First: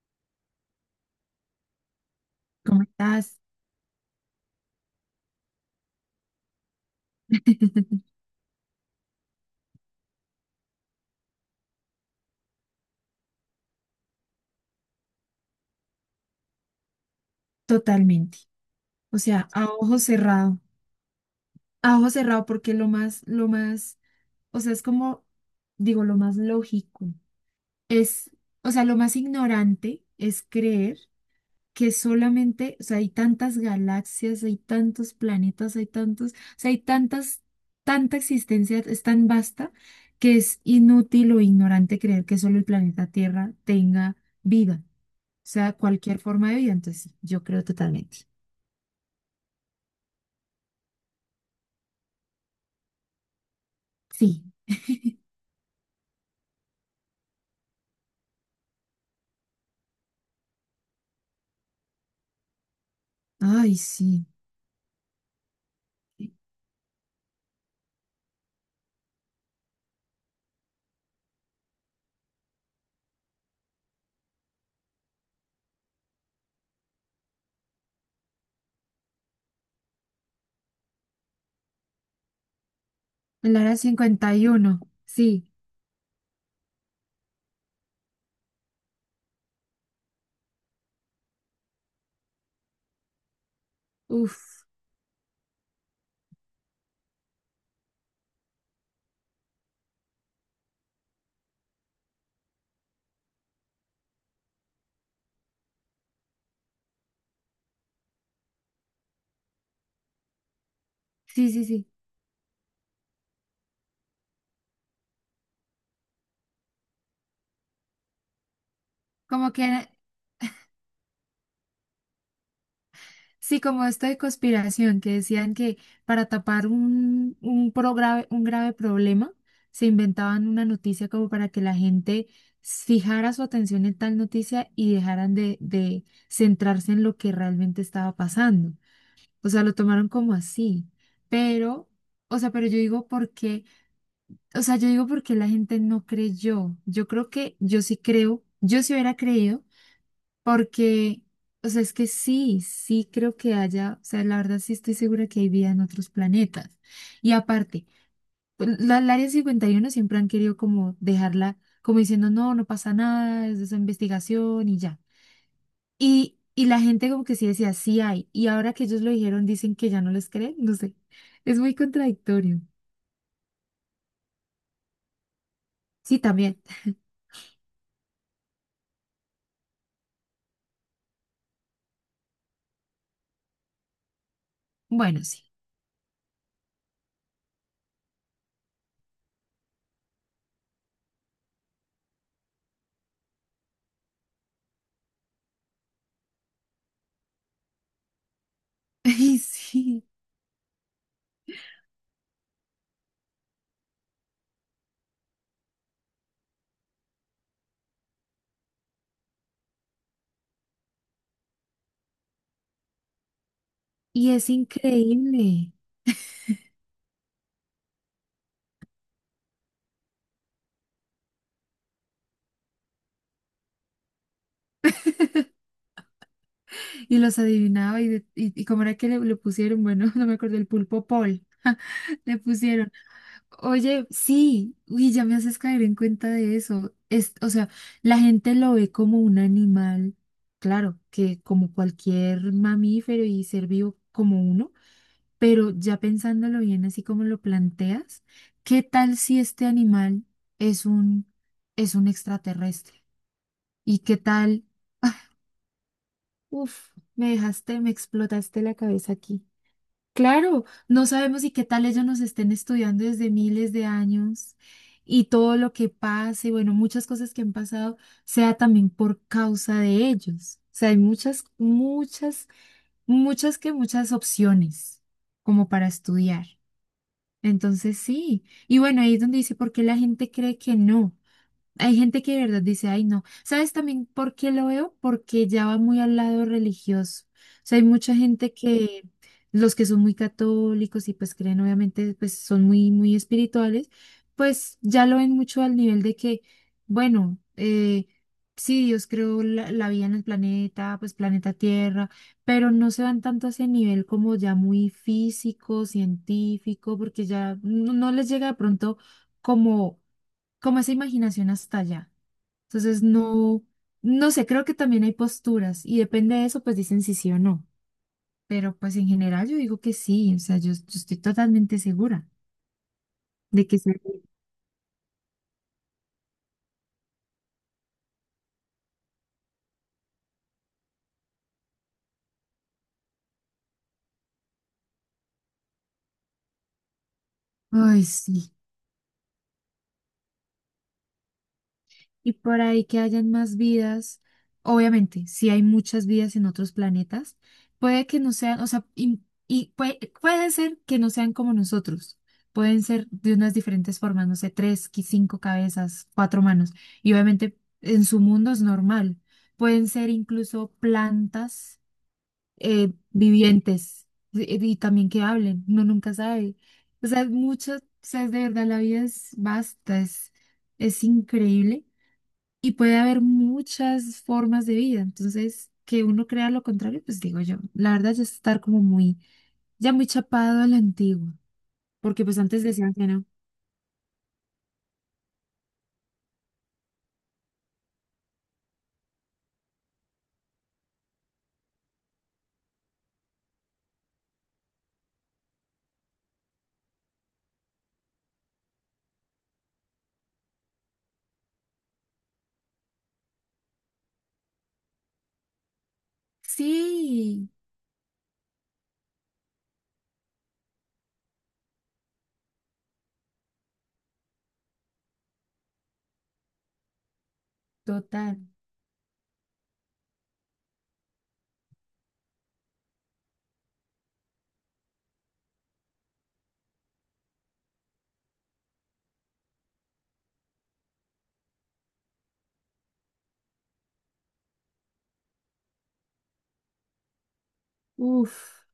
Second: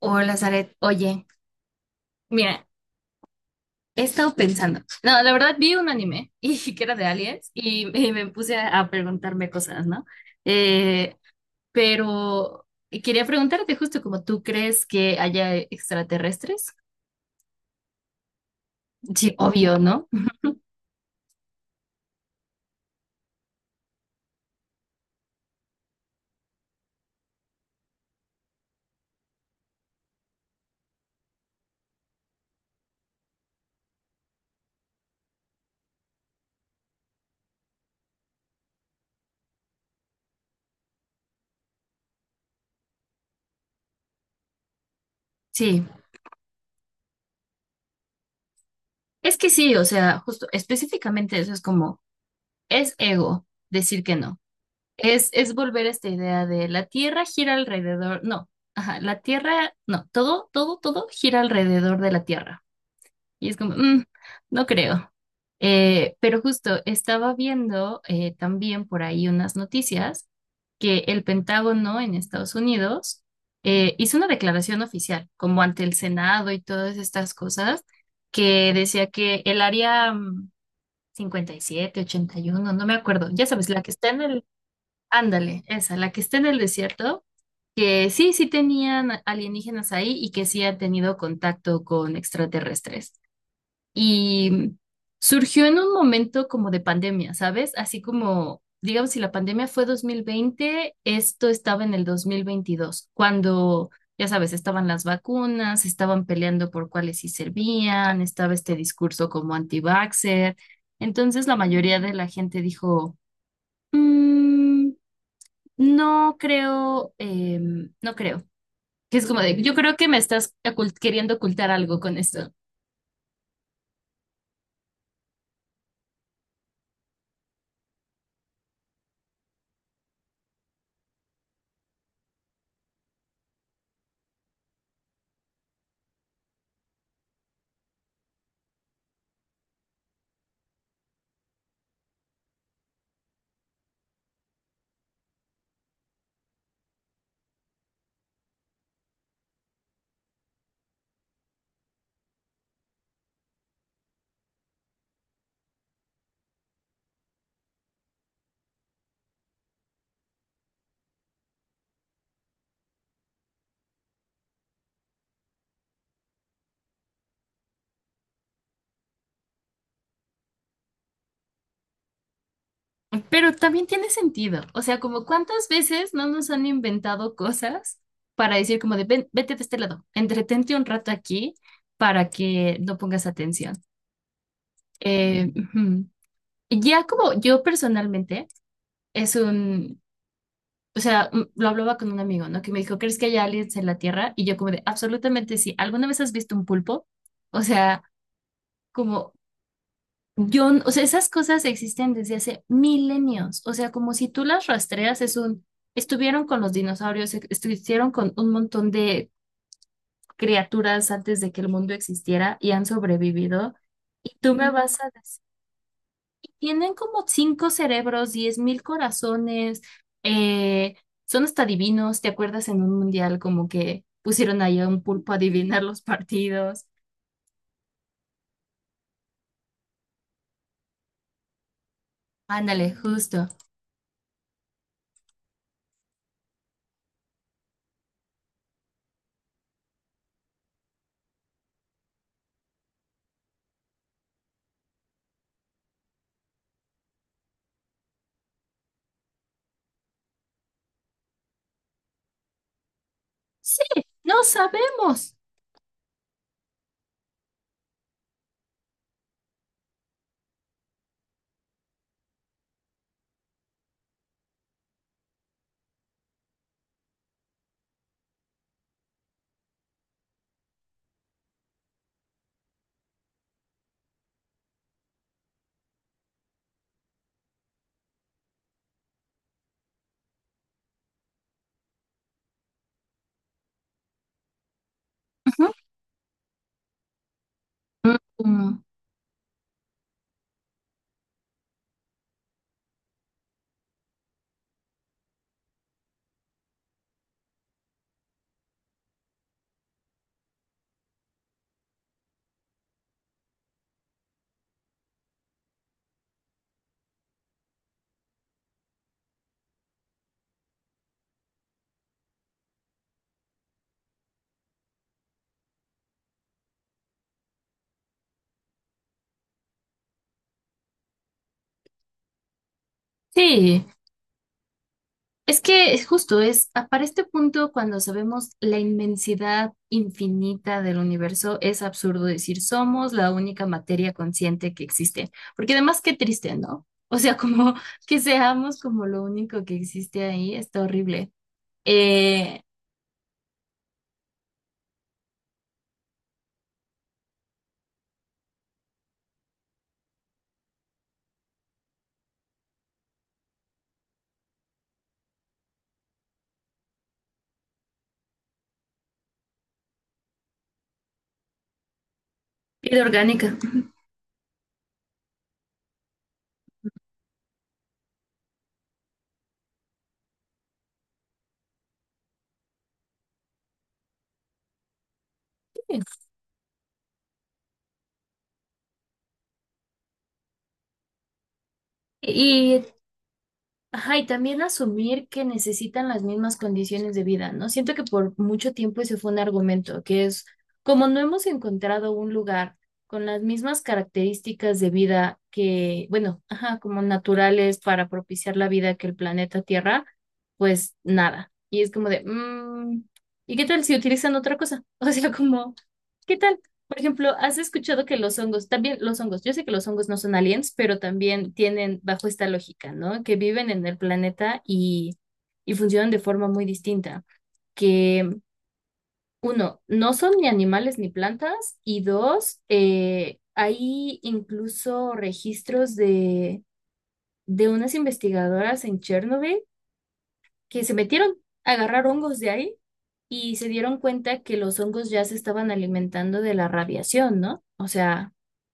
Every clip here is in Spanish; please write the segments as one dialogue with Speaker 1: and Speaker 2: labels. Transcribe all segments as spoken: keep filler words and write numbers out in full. Speaker 1: Hola, Zaret. Oye, mira,
Speaker 2: ¿Cómo estás?
Speaker 1: he estado pensando. No, la verdad vi un anime y que era de aliens y, y me puse a, a preguntarme cosas, ¿no? Eh, pero quería preguntarte justo como tú crees que haya extraterrestres.
Speaker 2: Totalmente. O
Speaker 1: Sí,
Speaker 2: sea, a
Speaker 1: obvio,
Speaker 2: ojo
Speaker 1: ¿no?
Speaker 2: cerrado. A ojo cerrado porque lo más, lo más, o sea, es como, digo, lo más lógico. Es, o sea, lo más ignorante es creer, que solamente, o sea, hay tantas galaxias, hay tantos planetas, hay tantos, o sea, hay tantas, tanta existencia, es tan vasta que es inútil o ignorante creer que solo el planeta Tierra tenga vida, o sea,
Speaker 1: Sí,
Speaker 2: cualquier forma de vida. Entonces, sí, yo creo totalmente.
Speaker 1: es que sí, o sea, justo específicamente eso es como, es ego decir que no.
Speaker 2: Sí,
Speaker 1: Es, es volver a esta idea de la Tierra gira alrededor, no, ajá, la Tierra, no, todo, todo, todo gira alrededor de la Tierra. Y es como,
Speaker 2: ay,
Speaker 1: "Mm,
Speaker 2: sí.
Speaker 1: no creo". Eh, pero justo estaba viendo eh, también por ahí unas noticias que el Pentágono en Estados Unidos eh, hizo una declaración oficial, como ante el Senado y todas estas cosas, que decía que el área mm, cincuenta y siete, ochenta y uno, no me acuerdo, ya
Speaker 2: El
Speaker 1: sabes,
Speaker 2: área
Speaker 1: la que está en
Speaker 2: cincuenta
Speaker 1: el,
Speaker 2: y uno sí.
Speaker 1: ándale, esa, la que está en el desierto, que sí, sí tenían alienígenas ahí y que sí han tenido contacto con extraterrestres
Speaker 2: Uff,
Speaker 1: y surgió en un momento como de pandemia, ¿sabes? Así como, digamos, si la pandemia fue dos mil veinte, esto estaba en el dos mil veintidós, cuando ya sabes, estaban las vacunas, estaban peleando por cuáles sí servían, estaba este discurso como anti-vaxxer. Entonces
Speaker 2: sí,
Speaker 1: la
Speaker 2: sí, sí.
Speaker 1: mayoría de la gente dijo, "Mm, no creo, em, no creo". Que es como
Speaker 2: Como
Speaker 1: de,
Speaker 2: que,
Speaker 1: yo creo que me estás ocult- queriendo ocultar algo con esto.
Speaker 2: sí, como esto de conspiración, que decían que para tapar un, un, pro- grave, un grave problema, se inventaban una noticia como para que la gente fijara su atención en tal noticia y dejaran de, de centrarse en lo que realmente estaba pasando. O sea, lo tomaron como así. Pero, o sea, pero yo digo porque, o sea, yo digo porque la gente no creyó. Yo creo que yo sí creo, yo sí hubiera creído porque, o sea, es que sí, sí creo que haya, o sea, la verdad sí estoy segura que hay vida en otros planetas. Y aparte, pues, la, el Área cincuenta y uno siempre han querido como dejarla, como diciendo, no, no pasa nada, es de esa investigación y ya. Y, y la gente como que sí decía, sí hay. Y ahora que ellos lo dijeron, dicen que ya no les creen, no sé. Es muy contradictorio.
Speaker 1: Pero también tiene sentido. O sea, como cuántas veces
Speaker 2: Sí,
Speaker 1: no nos
Speaker 2: también.
Speaker 1: han inventado cosas para decir como de "Ven, vete de este lado, entretente un rato aquí para que no pongas atención".
Speaker 2: Bueno, sí.
Speaker 1: Eh, ujú. Ya como yo personalmente es un, o sea, mm, lo hablaba con un amigo, ¿no? Que me dijo, ¿crees que hay aliens en la Tierra? Y yo como de, absolutamente sí. ¿Alguna vez has visto un pulpo? O sea, como.
Speaker 2: Ay, sí.
Speaker 1: Yo, n- o sea, esas cosas existen desde hace milenios. O sea, como si tú las rastreas, es un, estuvieron con los dinosaurios, e- estuvieron con un montón de criaturas antes de que el mundo existiera y han sobrevivido.
Speaker 2: Y
Speaker 1: Y
Speaker 2: es
Speaker 1: tú me Mm. vas a decir,
Speaker 2: increíble.
Speaker 1: tienen como cinco cerebros, diez mil corazones, eh, son hasta divinos. ¿Te acuerdas en un mundial como que pusieron ahí a un pulpo a adivinar los partidos?
Speaker 2: Y los adivinaba y, de- y, y cómo era que le, le pusieron, bueno, no me acuerdo, el pulpo Paul. Le pusieron,
Speaker 1: Ándale, justo.
Speaker 2: oye, sí, uy, ya me haces caer en cuenta de eso. Es, o sea, la gente lo ve como un animal, claro, que como cualquier mamífero y ser vivo como uno, pero ya pensándolo bien, así como lo planteas, ¿qué tal si este animal es un, es un extraterrestre?
Speaker 1: Sí,
Speaker 2: ¿Y qué
Speaker 1: no
Speaker 2: tal?
Speaker 1: sabemos.
Speaker 2: Uf, me dejaste, me explotaste la cabeza aquí. Claro, no sabemos, y qué tal ellos nos estén estudiando desde miles de años y todo lo que pase, bueno, muchas cosas que han pasado, sea también por causa de ellos. O sea, hay muchas, muchas, muchas que muchas opciones como para estudiar. Entonces, sí. Y bueno, ahí es donde dice, ¿por qué la gente cree que no? Hay gente que de verdad dice, ay, no. ¿Sabes también por qué lo veo? Porque ya va muy al lado religioso. O sea, hay mucha
Speaker 1: Ujú.
Speaker 2: gente
Speaker 1: Mm.
Speaker 2: que, los que son muy católicos y pues creen, obviamente, pues son muy, muy espirituales, pues ya lo ven mucho al nivel de que, bueno, eh, sí, Dios creó la, la vida en el planeta, pues planeta Tierra, pero no se van tanto a ese nivel como ya muy físico, científico, porque ya no no les llega de pronto como como esa imaginación hasta allá. Entonces, no, no sé, creo que también hay posturas y depende de eso, pues dicen si sí o no. Pero pues en general yo digo que sí, o sea, yo, yo estoy totalmente segura de que
Speaker 1: Sí,
Speaker 2: sí.
Speaker 1: es que es justo, es a- para este punto cuando sabemos la inmensidad infinita del universo, es absurdo decir somos la única materia consciente que existe, porque además qué triste, ¿no? O sea, como
Speaker 2: Ay,
Speaker 1: que
Speaker 2: sí.
Speaker 1: seamos como lo único que existe ahí, está horrible.
Speaker 2: Y por
Speaker 1: Eh,
Speaker 2: ahí que hayan más vidas, obviamente, si hay muchas vidas en otros planetas, puede que no sean, o sea, y, y puede, puede ser que no sean como nosotros, pueden ser de unas diferentes formas, no sé, tres, qui- cinco cabezas, cuatro manos, y obviamente en su mundo es normal, pueden ser incluso plantas eh,
Speaker 1: Vida orgánica.
Speaker 2: vivientes y, y también que hablen, uno nunca sabe. O sea, mucho, o sea, de verdad, la vida es vasta, es, es increíble. Y puede haber muchas formas de vida. Entonces,
Speaker 1: Sí.
Speaker 2: que uno crea lo contrario, pues digo yo, la verdad ya es estar como muy, ya muy chapado a la antigua, porque pues antes
Speaker 1: Y,
Speaker 2: decían que no.
Speaker 1: ajá, y también asumir que necesitan las mismas condiciones de vida, ¿no? Siento que por mucho tiempo ese fue un argumento, que es como no hemos encontrado un lugar con las mismas características de vida que, bueno, ajá, como naturales para propiciar la vida que el planeta Tierra, pues nada. Y es como de, mm, ¿y qué tal si utilizan otra cosa? O sea, como, ¿qué tal? Por ejemplo,
Speaker 2: Sí,
Speaker 1: ¿has escuchado que los hongos, también los hongos, yo sé que los hongos no son aliens, pero también tienen bajo esta lógica, ¿no? Que viven en el planeta y, y funcionan de forma muy distinta. Que,
Speaker 2: total.
Speaker 1: uno, no son ni animales ni plantas, y dos, eh, hay incluso registros de, de unas investigadoras en Chernobyl que se metieron a agarrar hongos de ahí y se dieron cuenta que los hongos ya se estaban alimentando de la radiación, ¿no? O sea,
Speaker 2: Uf, o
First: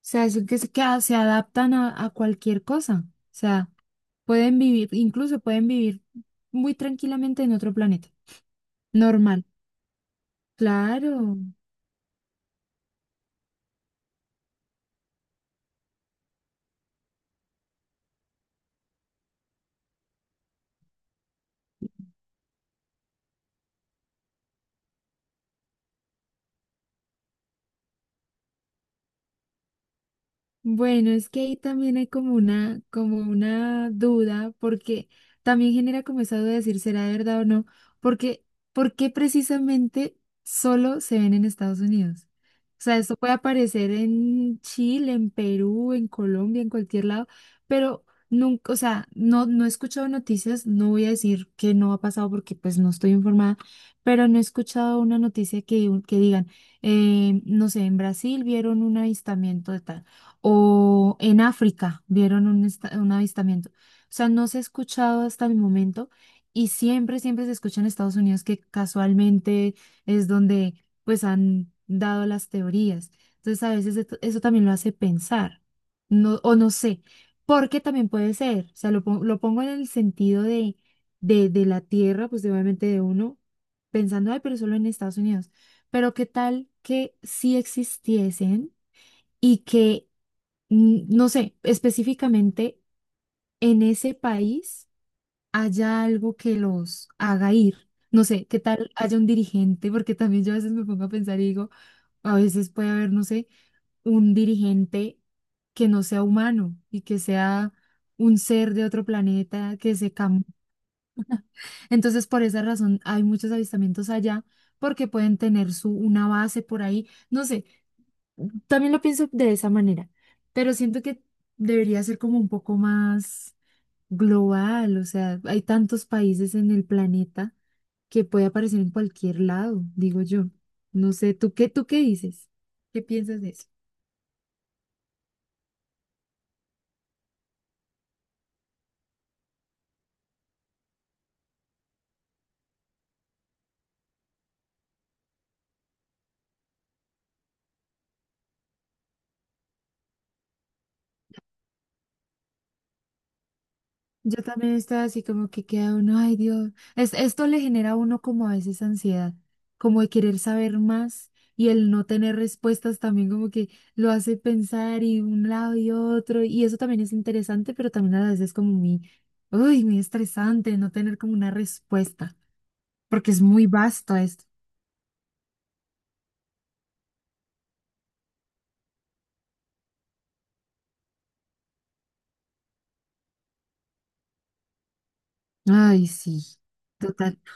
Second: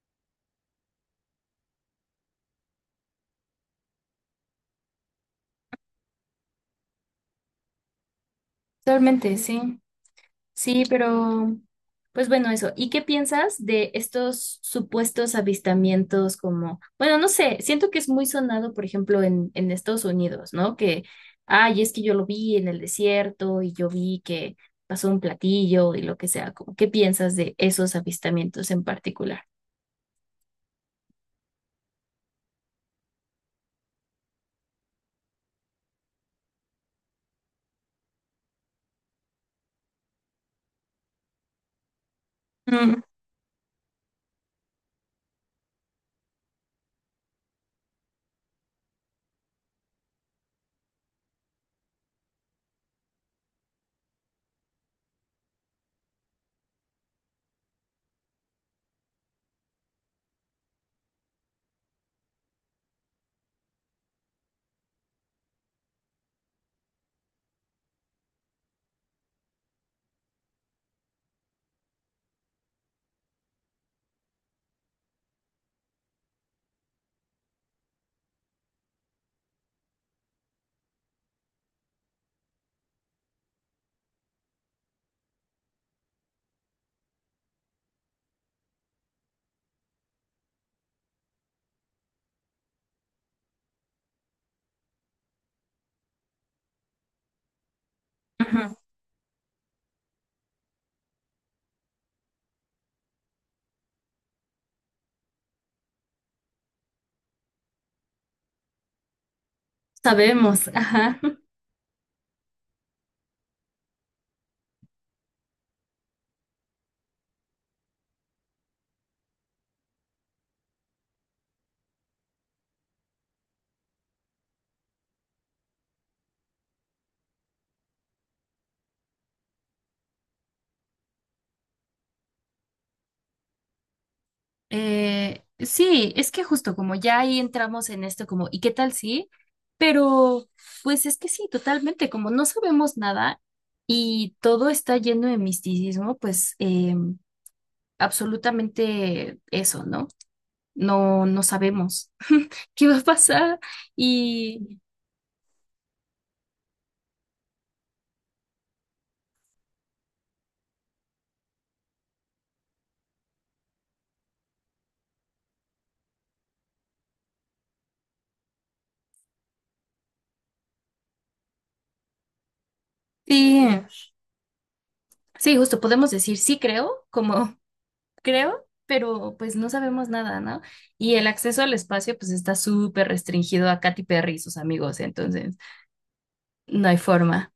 Speaker 2: sea, es que, se que a- se adaptan a, a cualquier cosa. O sea, pueden vivir, incluso pueden vivir muy tranquilamente en otro planeta.
Speaker 1: totalmente,
Speaker 2: Normal.
Speaker 1: sí. Sí,
Speaker 2: Claro.
Speaker 1: pero pues bueno, eso. ¿Y qué piensas de estos supuestos avistamientos? Como, bueno, no sé, siento que es muy sonado, por ejemplo, en, en Estados Unidos, ¿no? Que ay, es que yo lo vi en el desierto y yo vi que pasó un platillo y lo que sea. Como, ¿qué piensas de esos avistamientos en particular?
Speaker 2: Bueno, es que ahí también hay como una, como una duda, porque también genera como esa duda de decir, ¿será de verdad o no? Porque, ¿por qué precisamente solo se ven en Estados Unidos? O sea,
Speaker 1: Mm,
Speaker 2: esto puede aparecer en Chile, en Perú, en Colombia, en cualquier lado, pero nunca, o sea, no, no he escuchado noticias, no voy a decir que no ha pasado porque pues no estoy informada, pero no he escuchado una noticia que, que digan, eh, no sé, en Brasil vieron un avistamiento de tal o en África vieron un, esta- un avistamiento. O sea, no se ha escuchado hasta el momento y siempre, siempre se escucha en Estados Unidos que casualmente es donde pues han dado las teorías. Entonces a veces esto- eso también lo hace pensar, no, o no sé, porque también puede ser, o sea, lo, pon- lo pongo en el sentido de, de, de la tierra, pues de, obviamente de uno, pensando, ay, pero solo en Estados Unidos. Pero qué tal que sí existiesen y que n- no sé, específicamente en ese país haya algo que los haga ir. No sé, qué
Speaker 1: ujú.
Speaker 2: tal haya un dirigente, porque también yo a veces me pongo a pensar y digo, a veces puede haber, no sé, un dirigente que no sea humano y que sea un ser de otro planeta que se cambie.
Speaker 1: Sabemos, ajá.
Speaker 2: Entonces, por esa razón hay muchos avistamientos allá porque pueden tener su una base por ahí. No sé, también lo pienso de esa manera, pero siento que debería ser como un poco más global, o sea, hay tantos países en el planeta que puede aparecer en cualquier lado, digo yo. No sé, ¿tú qué, tú qué dices? ¿Qué piensas de eso?
Speaker 1: Eh, sí, es que justo como ya ahí entramos en esto como, ¿y qué tal sí? Pero pues es que sí, totalmente, como no sabemos nada y todo está lleno de misticismo, pues eh, absolutamente eso, ¿no? No, no sabemos qué va a pasar
Speaker 2: Yo también
Speaker 1: y
Speaker 2: estaba así como que queda uno, ay, Dios, es, esto le genera a uno como a veces ansiedad, como de querer saber más y el no tener respuestas también como que lo hace pensar y un lado y otro, y eso también es interesante, pero también a veces es como muy, uy, muy estresante no tener como una respuesta, porque
Speaker 1: sí,
Speaker 2: es muy vasto esto.
Speaker 1: sí, justo podemos decir sí creo, como creo, pero pues no sabemos nada, ¿no? Y el acceso al espacio pues está súper restringido a Katy Perry y sus amigos, entonces
Speaker 2: Ay, sí,
Speaker 1: no hay
Speaker 2: total.
Speaker 1: forma.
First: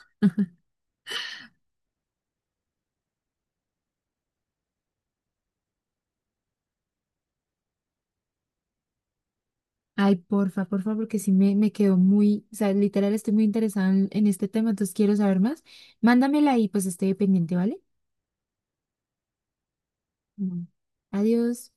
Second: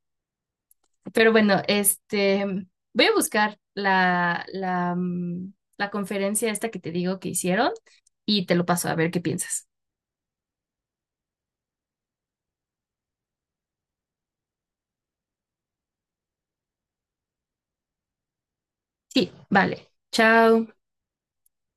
Speaker 1: Pero bueno, este, voy a buscar la, la, mm, la conferencia esta que te digo que hicieron y te lo paso a ver qué piensas.
Speaker 2: Ay, porfa, porfa, porque sí me, me quedó muy, o sea, literal estoy muy interesada en, en este tema, entonces quiero saber más. Mándamela y pues estoy pendiente, ¿vale?
Speaker 1: Sí, vale.
Speaker 2: Mm.
Speaker 1: Chao.
Speaker 2: Adiós.